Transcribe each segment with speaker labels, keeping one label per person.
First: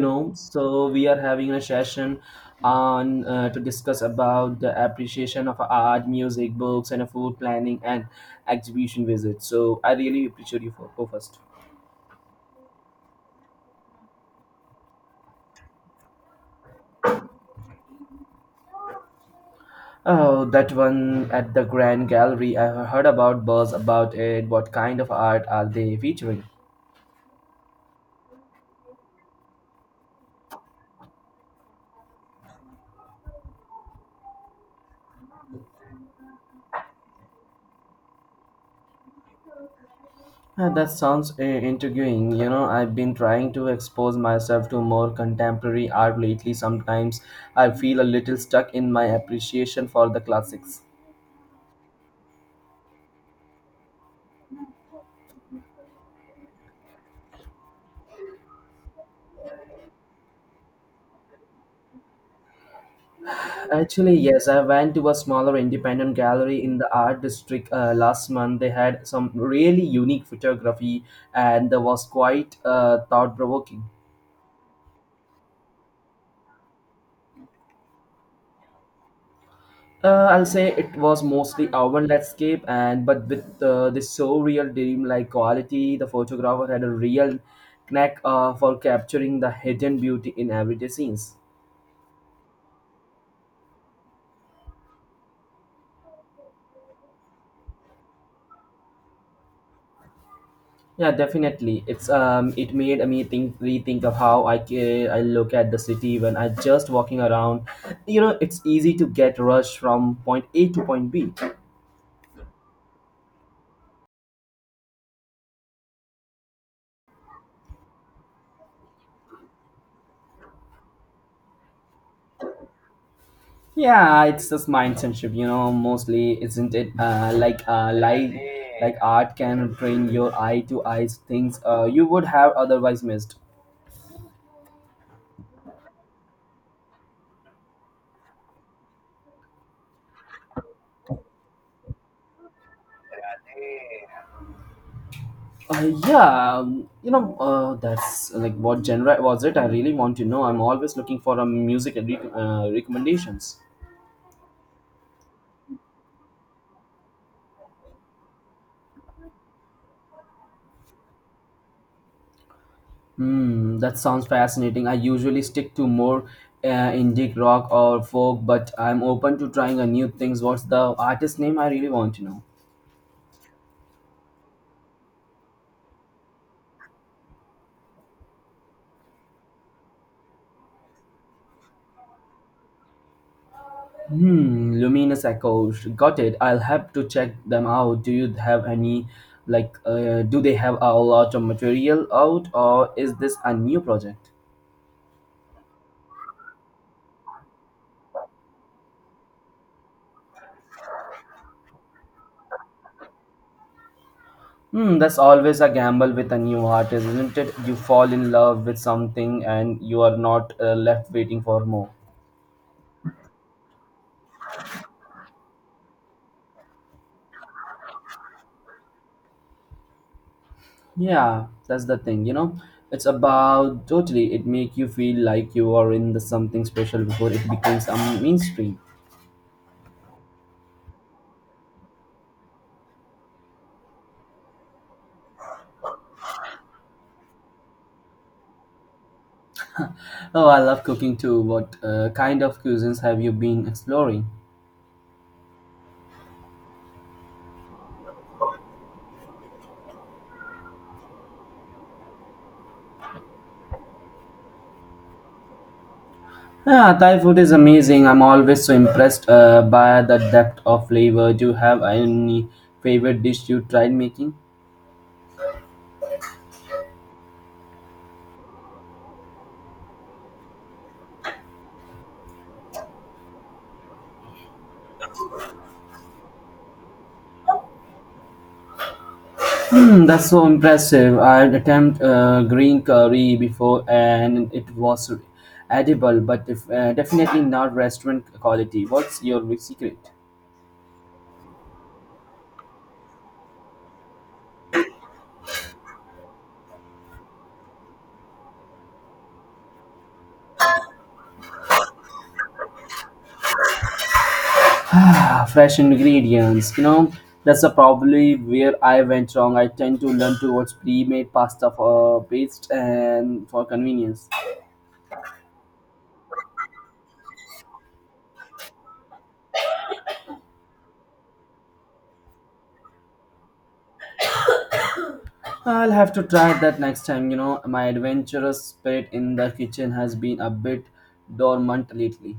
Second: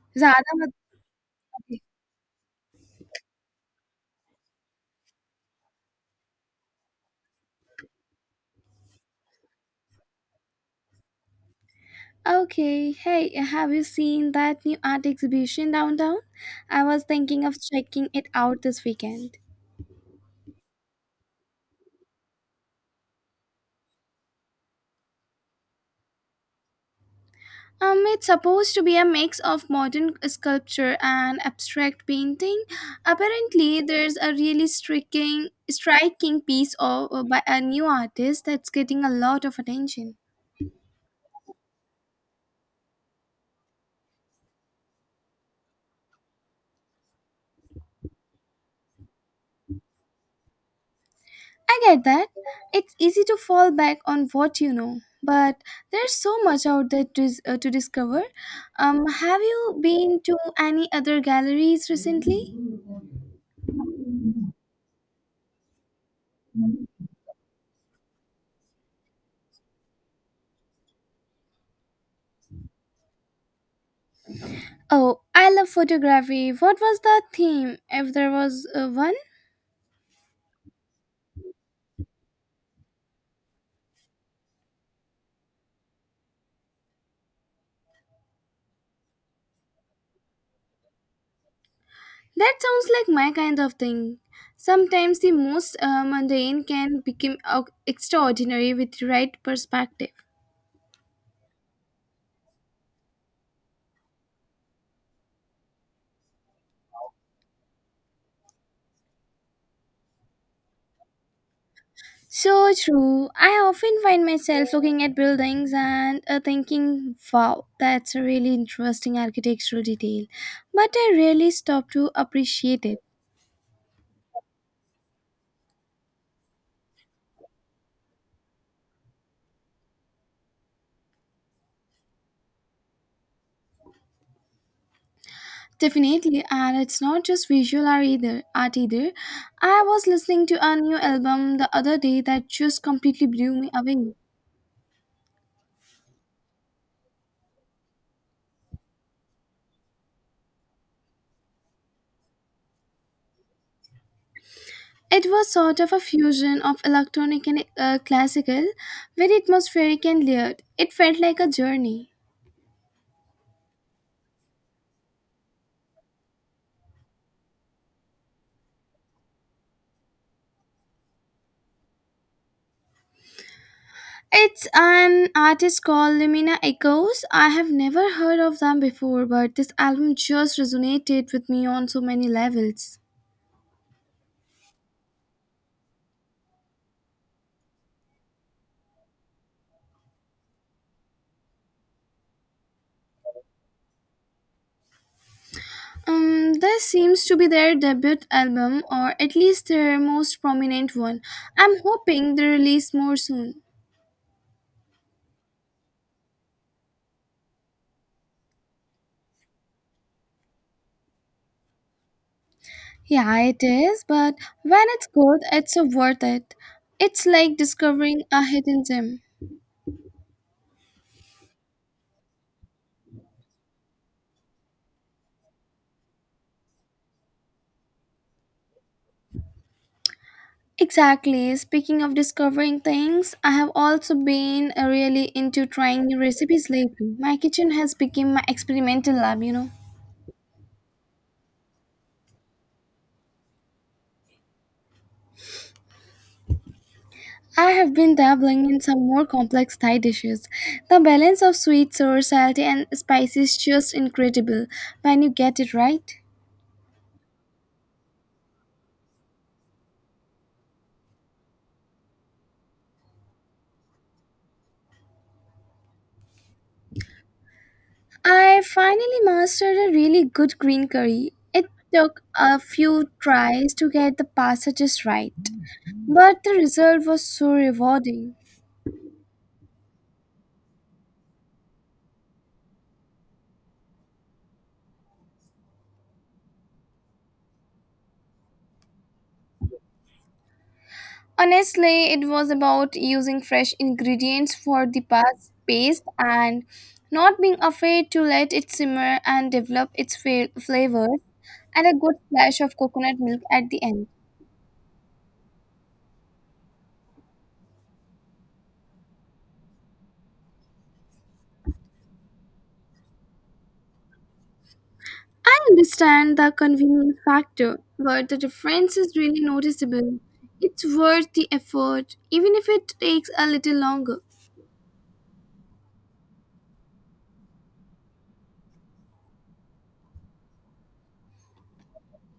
Speaker 1: Know
Speaker 2: Radhamadhi.
Speaker 1: so we are having a session on to discuss about the appreciation of art, music, books, and a food planning and exhibition visit. So I really appreciate you for go first.
Speaker 2: Okay, hey, have you seen that new art exhibition downtown? I was thinking of checking it out this weekend.
Speaker 1: Oh, that one at the grand gallery. I heard about buzz about it. What kind of art are they featuring?
Speaker 2: It's supposed to be a mix of modern sculpture and abstract painting. Apparently, there's a really striking piece of by a new artist that's getting a lot of attention.
Speaker 1: That sounds intriguing. You know, I've been trying to expose myself to more contemporary art lately. Sometimes I feel a little stuck in my appreciation for the classics.
Speaker 2: I get that. It's easy to fall back on what you know, but there's so much out there to discover. Have you been to any other galleries recently?
Speaker 1: Actually, yes, I went to a smaller independent gallery in the art district last month. They had some really unique photography, and that was quite thought provoking.
Speaker 2: Oh, I love photography. What was the theme, if there was one?
Speaker 1: I'll say it was mostly urban landscape, and but with this surreal dreamlike quality. The photographer had a real knack for capturing the hidden beauty in everyday scenes.
Speaker 2: That sounds like my kind of thing. Sometimes the most mundane can become extraordinary with the right perspective.
Speaker 1: Yeah, definitely. It's it made me rethink of how I look at the city when I just walking around. You know, it's easy to get rushed from point A to point B.
Speaker 2: So true. I often find myself looking at buildings and thinking, wow, that's a really interesting architectural detail. But I rarely stop to appreciate it.
Speaker 1: Yeah, it's just mindsetship. You know, mostly, isn't it? Like art can bring your eye to eyes things you would have otherwise missed.
Speaker 2: Definitely, and it's not just visual art either. Art either. I was listening to a new album the other day that just completely blew me away.
Speaker 1: Yeah, that's like, what genre was it? I really want to know. I'm always looking for a music recommendations.
Speaker 2: It was sort of a fusion of electronic and classical, very atmospheric and layered. It felt like a journey.
Speaker 1: Hmm, that sounds fascinating. I usually stick to more indie rock or folk, but I'm open to trying a new things. What's the artist name? I really want to know.
Speaker 2: It's an artist called Lumina Echoes. I have never heard of them before, but this album just resonated with me on so many levels.
Speaker 1: Hmm, Luminous Echoes. Got it. I'll have to check them out. Do you have any, like, do they have a lot of material out, or is this a new project?
Speaker 2: This seems to be their debut album, or at least their most prominent one. I'm hoping they release more soon.
Speaker 1: Hmm, that's always a gamble with a new artist, isn't it? You fall in love with something and you are not left waiting for more.
Speaker 2: Yeah, it is, but when it's good, it's so worth it. It's like discovering a hidden gem.
Speaker 1: Yeah, that's the thing, you know. It's about totally it make you feel like you are in the something special before it becomes a mainstream.
Speaker 2: Exactly. Speaking of discovering things, I have also been really into trying new recipes lately. My kitchen has become my experimental lab, you know.
Speaker 1: Oh, I love cooking too. What kind of cuisines have you been exploring?
Speaker 2: I have been dabbling in some more complex Thai dishes. The balance of sweet, sour, salty, and spicy is just incredible when you get it right.
Speaker 1: Yeah, Thai food is amazing. I'm always so impressed by the depth of flavor. Do you have any favorite dish you tried making?
Speaker 2: I finally mastered a really good green curry. It took a few tries to get the pasta just right, but the result was so rewarding.
Speaker 1: That's so impressive. I'd attempt green curry before and it was edible, but if, definitely not restaurant quality. What's your big secret?
Speaker 2: Honestly, it was about using fresh ingredients for the paste and not being afraid to let it simmer and develop its flavors and a good splash of coconut milk at the end.
Speaker 1: Ah, fresh ingredients. You know, that's a probably where I went wrong. I tend to learn towards pre-made pasta for paste and for convenience.
Speaker 2: I understand the convenience factor, but the difference is really noticeable. It's worth the effort, even if it takes a little longer.
Speaker 1: I'll have to try that next time. You know, my adventurous spirit in the kitchen has been a bit dormant lately.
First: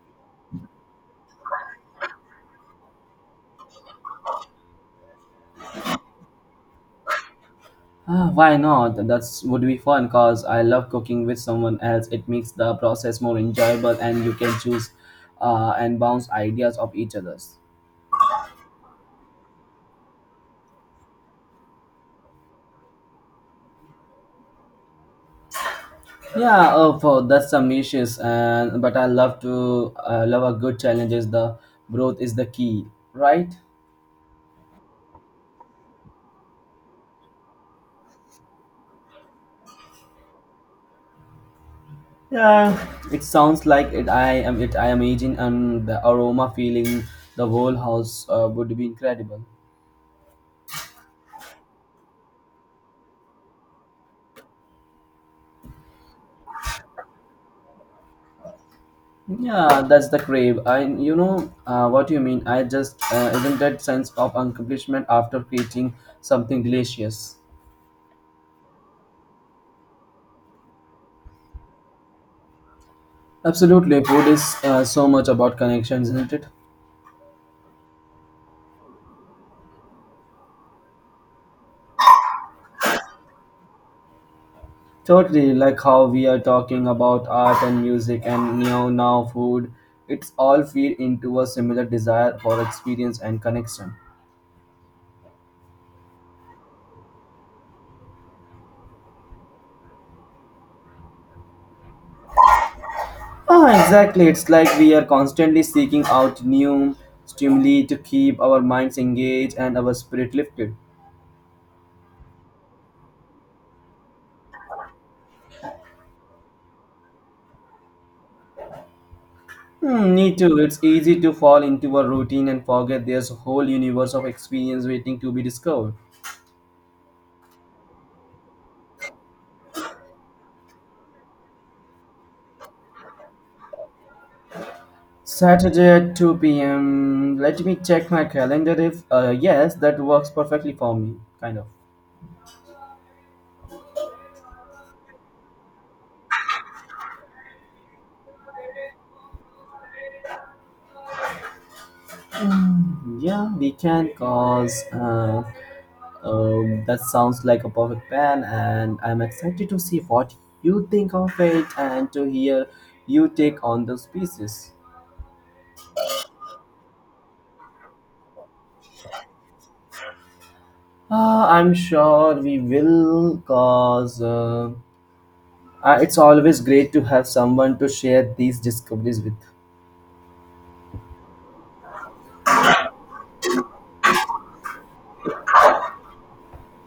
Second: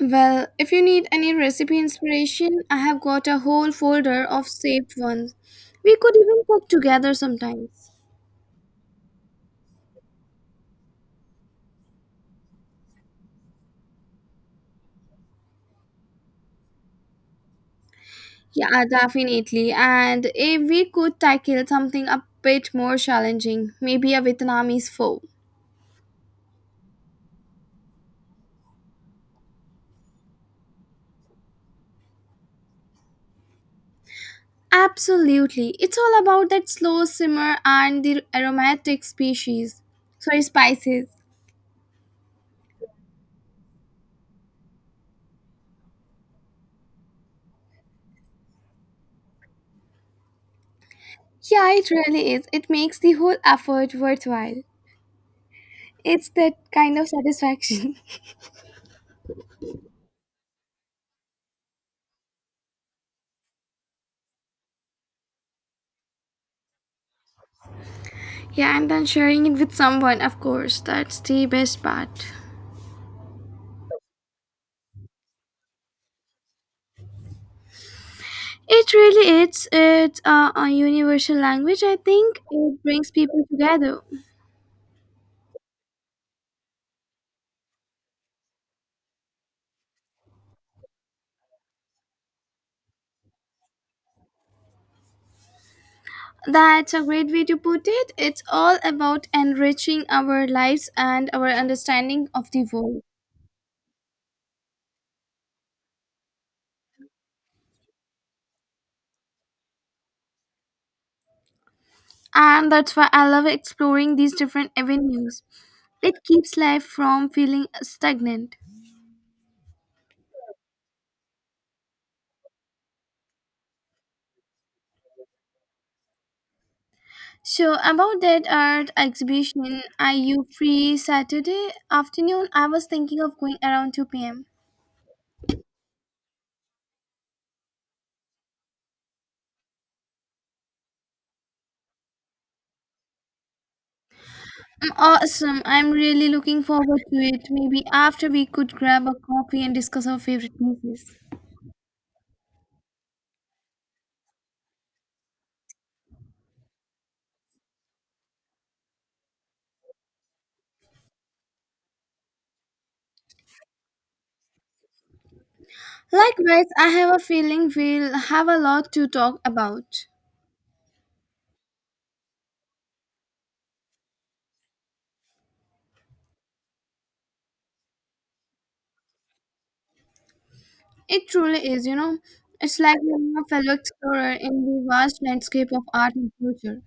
Speaker 2: Well, if you need any recipe inspiration, I have got a whole folder of saved ones. We could even cook together sometimes.
Speaker 1: Ah, why not? That's would be fun because I love cooking with someone else. It makes the process more enjoyable, and you can choose and bounce ideas of each other's.
Speaker 2: Yeah, definitely. And if we could tackle something a bit more challenging, maybe a Vietnamese pho.
Speaker 1: Yeah, oh, for that's some dishes, and but I love to love a good challenge. Is the growth is the key, right?
Speaker 2: Absolutely. It's all about that slow simmer and the aromatic species. Sorry, spices.
Speaker 1: Yeah, it sounds like it. I am aging, and the aroma feeling the whole house would be incredible.
Speaker 2: Yeah, it really is. It makes the whole effort worthwhile. It's that kind of satisfaction.
Speaker 1: Yeah, that's the crave. I, you know, what you mean. I just isn't that sense of accomplishment after creating something delicious.
Speaker 2: Yeah, and then sharing it with someone, of course, that's the best part.
Speaker 1: Absolutely, food is so much about connections, isn't it?
Speaker 2: It really is. It's a universal language, I think. It brings people together.
Speaker 1: Totally, like how we are talking about art and music and now food. It's all feed into a similar desire for experience and connection.
Speaker 2: That's a great way to put it. It's all about enriching our lives and our understanding of the world.
Speaker 1: Ah, exactly. It's like we are constantly seeking out new stimuli to keep our minds engaged and our spirit lifted.
Speaker 2: And that's why I love exploring these different avenues. It keeps life from feeling stagnant.
Speaker 1: Hmm, me too. It's easy to fall into a routine and forget there's a whole universe of experience waiting to be discovered.
Speaker 2: So about that art exhibition, are you free Saturday afternoon? I was thinking of going around 2 p.m.
Speaker 1: Saturday at 2 p.m. Let me check my calendar if, yes, that works perfectly for me. Kind of.
Speaker 2: Awesome. I'm really looking forward to it. Maybe after we could grab a coffee and discuss our favorite movies.
Speaker 1: Yeah, we can cause. That sounds like a perfect plan, and I'm excited to see what you think of it and to hear you take on those pieces.
Speaker 2: Likewise, I have a feeling we'll have a lot to talk about.
Speaker 1: I'm sure we will, cause. It's always great to have someone to share these discoveries with.
Speaker 2: It truly is, you know. It's like being a fellow explorer in the vast landscape of art and culture.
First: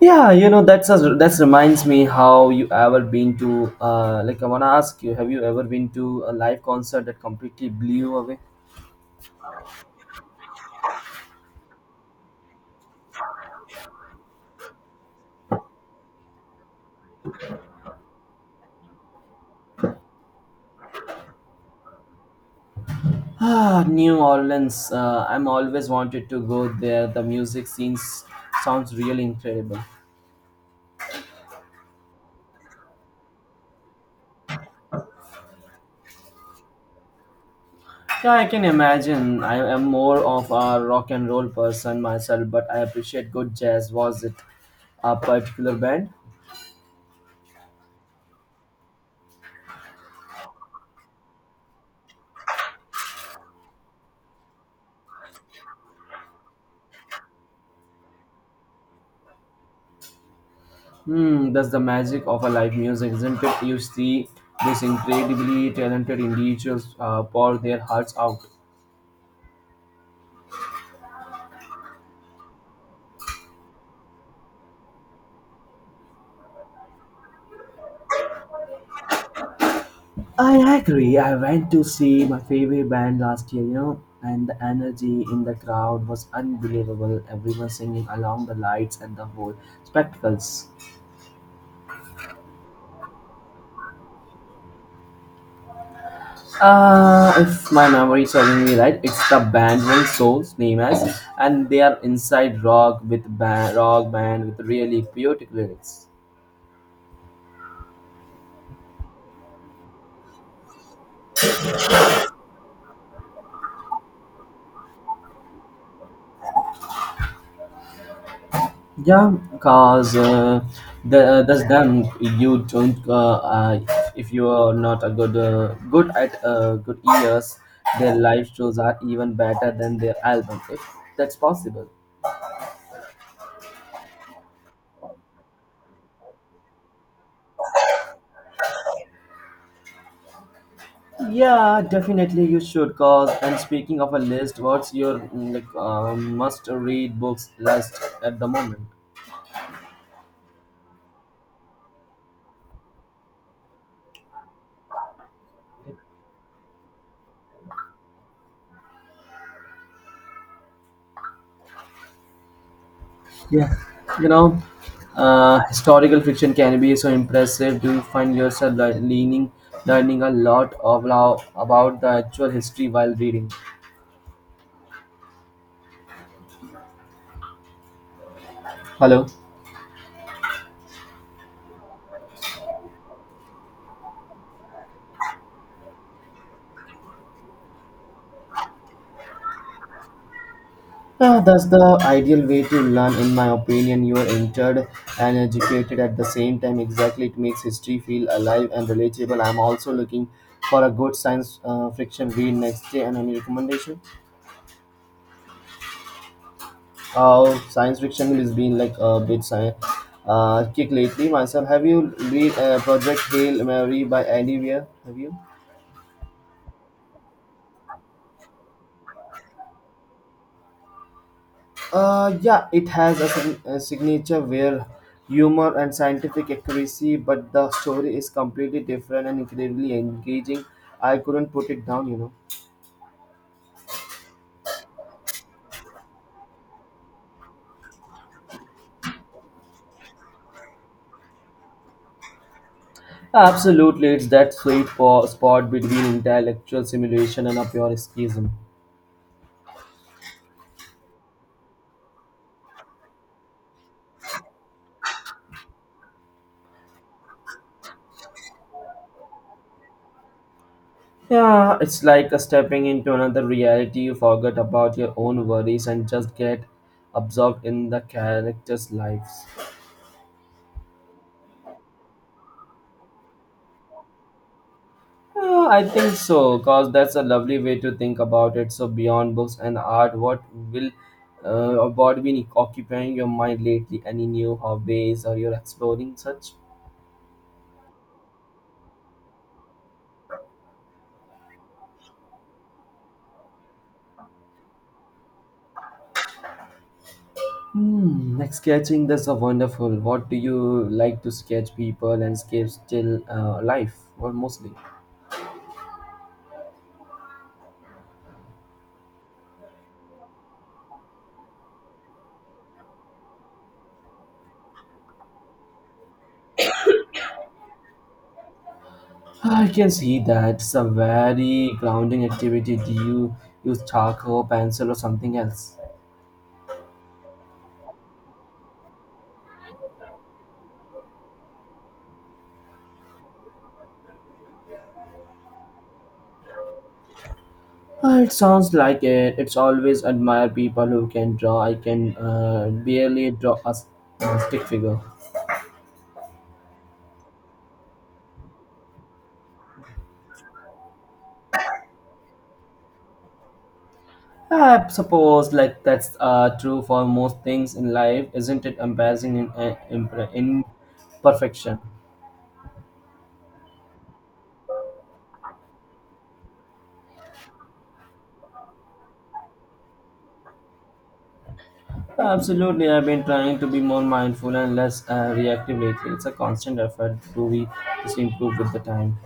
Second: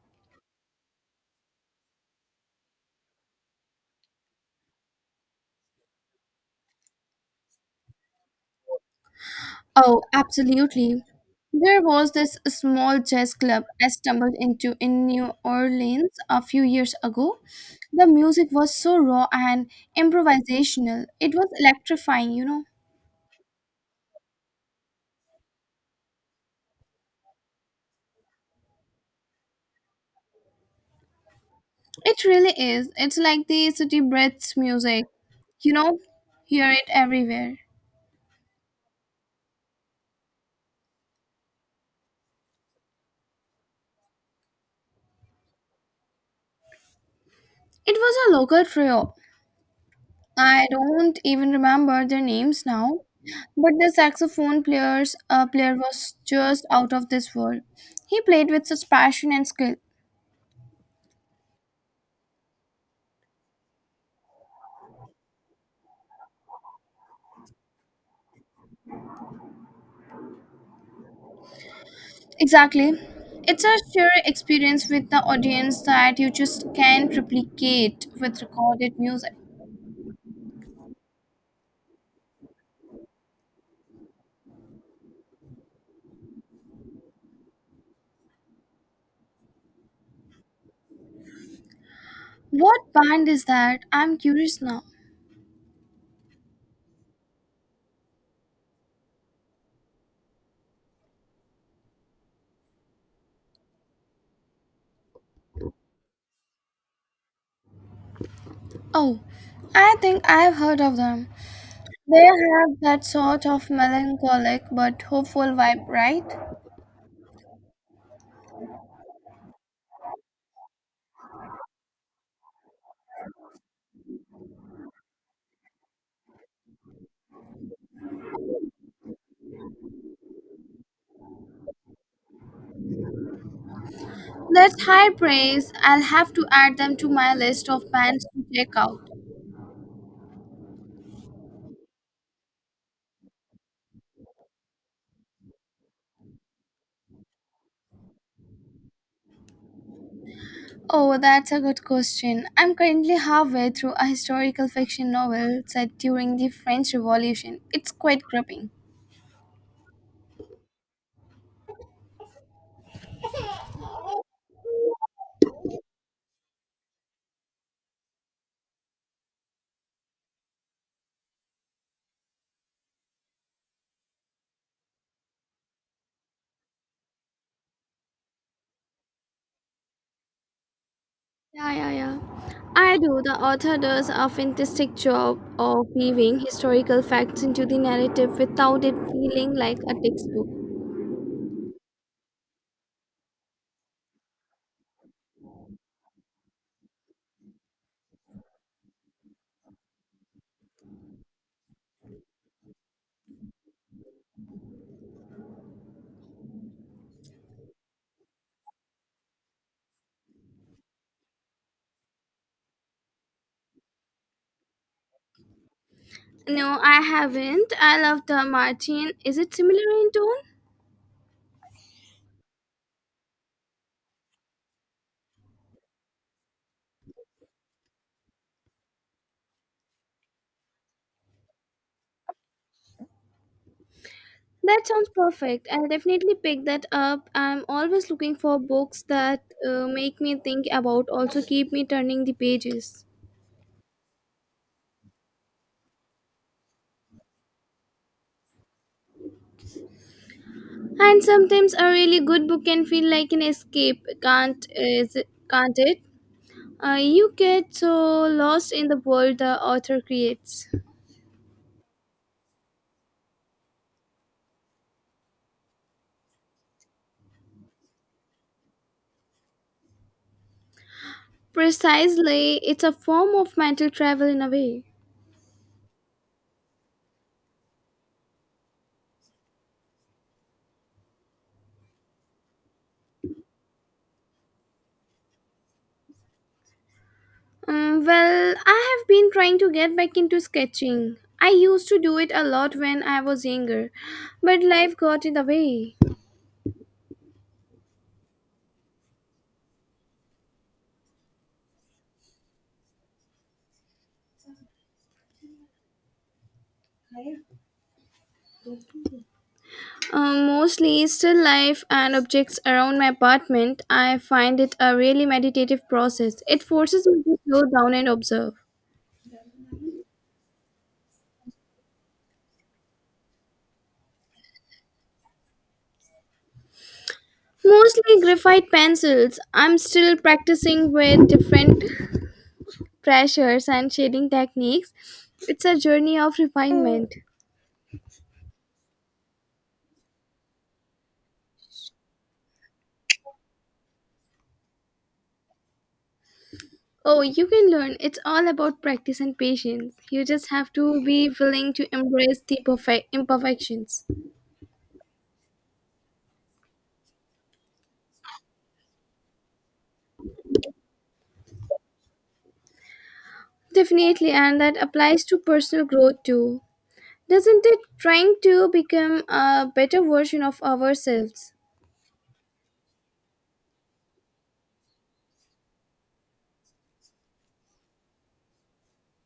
Speaker 1: Yeah, you know that's a, that reminds me, how you ever been to like, I wanna ask you, have you ever been to a live concert that completely blew you away?
Speaker 2: Oh, absolutely. There was this small jazz club I stumbled into in New Orleans a few years ago. The music was so raw and improvisational. It was electrifying, you know.
Speaker 1: Ah, New Orleans. I'm always wanted to go there. The music scenes sounds really incredible.
Speaker 2: It really is. It's like the city breathes music. You know, hear it everywhere.
Speaker 1: Yeah, I can imagine. I am more of a rock and roll person myself, but I appreciate good jazz. Was it a particular band?
Speaker 2: It was a local trio. I don't even remember their names now, but the saxophone player was just out of this world. He played with such passion and skill.
Speaker 1: Hmm, that's the magic of a live music, isn't it? You see these incredibly talented individuals pour their hearts out.
Speaker 2: Exactly. It's a sheer experience with the audience that you just can't replicate with recorded music.
Speaker 1: I agree. I went to see my favorite band last year, you know, and the energy in the crowd was unbelievable. Everyone singing along the lights and the whole spectacles.
Speaker 2: What band is that? I'm curious now.
Speaker 1: If my memory is serving me right, it's the band One Soul's name as, and they are inside rock with rock band with really poetic lyrics.
Speaker 2: Oh, I think I've heard of them. They have that sort of melancholic but hopeful vibe, right?
Speaker 1: Yeah, cause the, that's them. You don't. If you are not a good, good at good ears, their live shows are even better than their album. If that's possible.
Speaker 2: That's high praise. I'll have to add them to my list of bands to check out.
Speaker 1: Yeah, definitely you should. Cause and speaking of a list, what's your must-read books list at the moment?
Speaker 2: Oh, that's a good question. I'm currently halfway through a historical fiction novel set during the French Revolution. It's quite gripping.
Speaker 1: Yeah, you know, historical fiction can be so impressive. Do you find yourself leaning, learning a lot of lo- about the actual history while reading? Hello.
Speaker 2: Yeah, yeah, yeah. I do. The author does a fantastic job of weaving historical facts into the narrative without it feeling like a textbook.
Speaker 1: Yeah, that's the ideal way to learn, in my opinion. You are entered and educated at the same time. Exactly, it makes history feel alive and relatable. I'm also looking for a good science fiction read next day. And any recommendation? Science fiction has been like a bit kick lately myself. Have you read Project Hail Mary by Andy Weir? Have you?
Speaker 2: No, I haven't. I love the Martin. Is it similar in tone?
Speaker 1: Yeah, it has a, a signature where humor and scientific accuracy, but the story is completely different and incredibly engaging. I couldn't put it down, you know.
Speaker 2: That sounds perfect. I'll definitely pick that up. I'm always looking for books that make me think about, also keep me turning the pages.
Speaker 1: Absolutely, it's that spot between intellectual simulation and a pure escapism.
Speaker 2: And sometimes a really good book can feel like an escape, can't it? You get so lost in the world the author creates.
Speaker 1: Yeah, it's like a stepping into another reality. You forget about your own worries and just get absorbed in the characters' lives.
Speaker 2: Precisely, it's a form of mental travel in a way.
Speaker 1: Yeah, I think so, because that's a lovely way to think about it. So, beyond books and art, what will or what been occupying your mind lately? Any new hobbies or you're exploring such?
Speaker 2: Well, I have been trying to get back into sketching. I used to do it a lot when I was younger, but life got in the way.
Speaker 1: Hmm, like sketching, that's a wonderful. What do you like to sketch, people, landscapes, still life? Or mostly?
Speaker 2: Mostly still life and objects around my apartment. I find it a really meditative process. It forces me to slow down and observe.
Speaker 1: I can see that it's a very grounding activity. Do you use charcoal, pencil, or something else?
Speaker 2: Mostly graphite pencils. I'm still practicing with different pressures and shading techniques. It's a journey of refinement.
Speaker 1: It sounds like it. It's always admire people who can draw. I can barely draw a stick figure.
Speaker 2: Oh, you can learn. It's all about practice and patience. You just have to be willing to embrace the perfect imperfections.
Speaker 1: I suppose like that's true for most things in life, isn't it? Embarrassing in, imperfection.
Speaker 2: Definitely, and that applies to personal growth too. Doesn't it? Trying to become a better version of ourselves.
Speaker 1: Absolutely, I've been trying to be more mindful and less reactive lately. It's a constant effort. Do we just improve with the time?